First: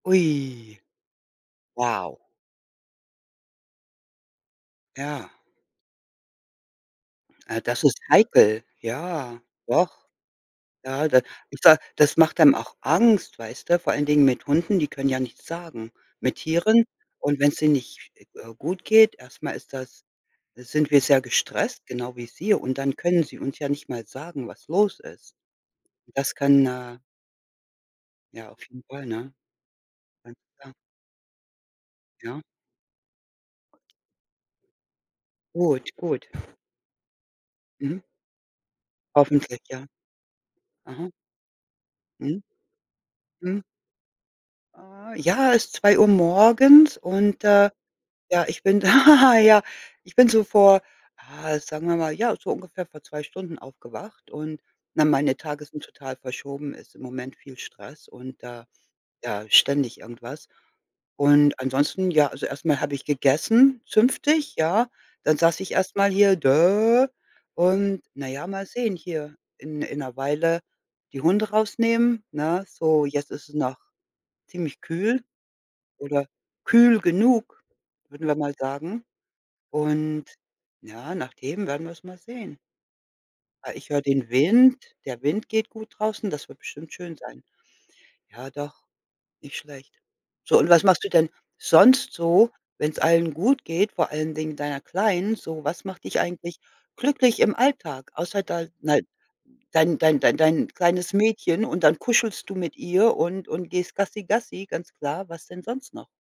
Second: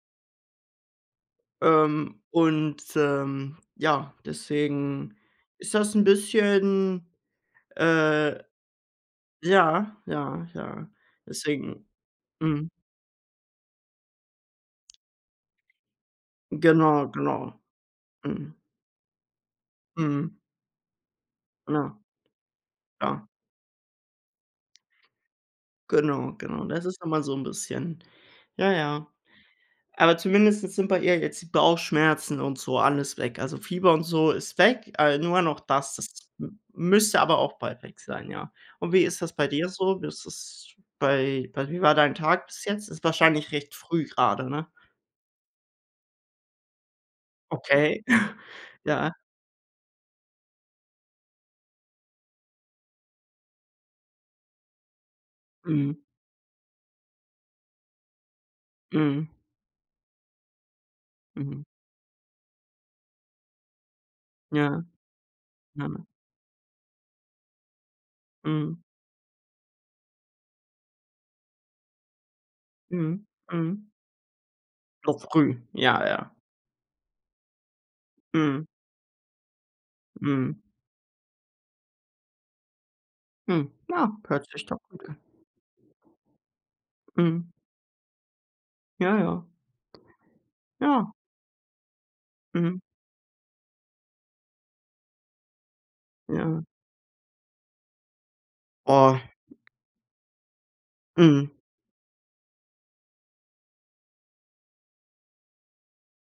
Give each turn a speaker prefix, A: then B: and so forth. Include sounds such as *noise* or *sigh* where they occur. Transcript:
A: Ui. Wow.
B: Ähm, und, ähm, ja, deswegen
A: Ja.
B: ist das 'n bisschen,
A: Ah, das ist
B: äh
A: heikel. Ja, doch.
B: ja, ja, ja,
A: Ja, da da
B: deswegen.
A: das macht einem
B: Mhm.
A: auch Angst, weißt du, vor allen Dingen mit Hunden, die können ja nichts sagen, mit Tieren
B: Genau,
A: und
B: genau.
A: wenn's denen nicht,
B: Mhm.
A: äh, gut geht, erst mal ist das
B: Mhm.
A: sind wir sehr gestresst,
B: Ja.
A: genau wie sie, und dann können
B: Klar.
A: sie uns ja nicht mal sagen, was los ist.
B: Genau,
A: Das
B: genau.
A: kann,
B: Das
A: äh
B: ist dann mal so 'n bisschen,
A: Ja, auf
B: ja,
A: jeden Fall,
B: ja.
A: ne?
B: Aber
A: Ja,
B: zumindest
A: klar.
B: jetzt sind bei ihr jetzt die Bauchschmerzen
A: Ja.
B: und so alles weg. Also Fieber und so ist weg, a nur noch
A: Gut,
B: das. Das
A: gut.
B: m müsste aber auch bald weg
A: Mhm.
B: sein, ja. Und wie ist das bei
A: Hoffentlich,
B: dir
A: ja.
B: so? Wie ist es
A: Aha.
B: bei bei wie war dein
A: Mhm.
B: Tag bis jetzt? Ist wahrscheinlich
A: Mhm.
B: recht früh gerade, ne?
A: Ah, ja, es ist 2:00 morgens und, äh,
B: Okay. *chuckles*
A: ja, ich bin
B: Ja.
A: da. Ja, ich bin so vor, ah, sagen wir mal, ja, so ungefähr vor 2 Stunden aufgewacht und na, meine Tage sind
B: Mhm.
A: total verschoben, ist im Moment viel Stress und da
B: Mhm.
A: ja, ständig irgendwas. Und
B: Mhm.
A: ansonsten, ja, also erst mal habe ich gegessen, zünftig,
B: Ja.
A: ja. Dann saß ich
B: Ja.
A: erst mal hier, und, na ja, mal
B: Mhm.
A: sehen hier in in 'ner Weile die Hunde rausnehmen, ne? So,
B: Mhm,
A: jetzt ist es noch
B: mhm.
A: ziemlich
B: Noch
A: kühl
B: früh, ja,
A: oder
B: ja.
A: kühl genug, würden wir mal
B: Mhm.
A: sagen. Und
B: Mhm.
A: ja, nach dem werden wir es mal sehen.
B: Mhm,
A: Ah, ich höre
B: ja,
A: den
B: hört sich doch
A: Wind,
B: gut an.
A: der Wind geht gut draußen, das wird bestimmt schön sein.
B: Mhm.
A: Ja, doch,
B: Ja, ja.
A: nicht schlecht. So, und was machst du
B: Ja.
A: denn sonst so,
B: Mhm.
A: wenn's allen gut geht, vor allen Dingen deiner Kleinen so? Was macht dich eigentlich
B: Ja.
A: glücklich im Alltag, außer da *unintelligible*
B: Oh.
A: dein dein dein dein kleines
B: Mhm.
A: Mädchen, und dann kuschelst du mit ihr und und gehst Gassi Gassi, ganz klar. Was denn sonst noch?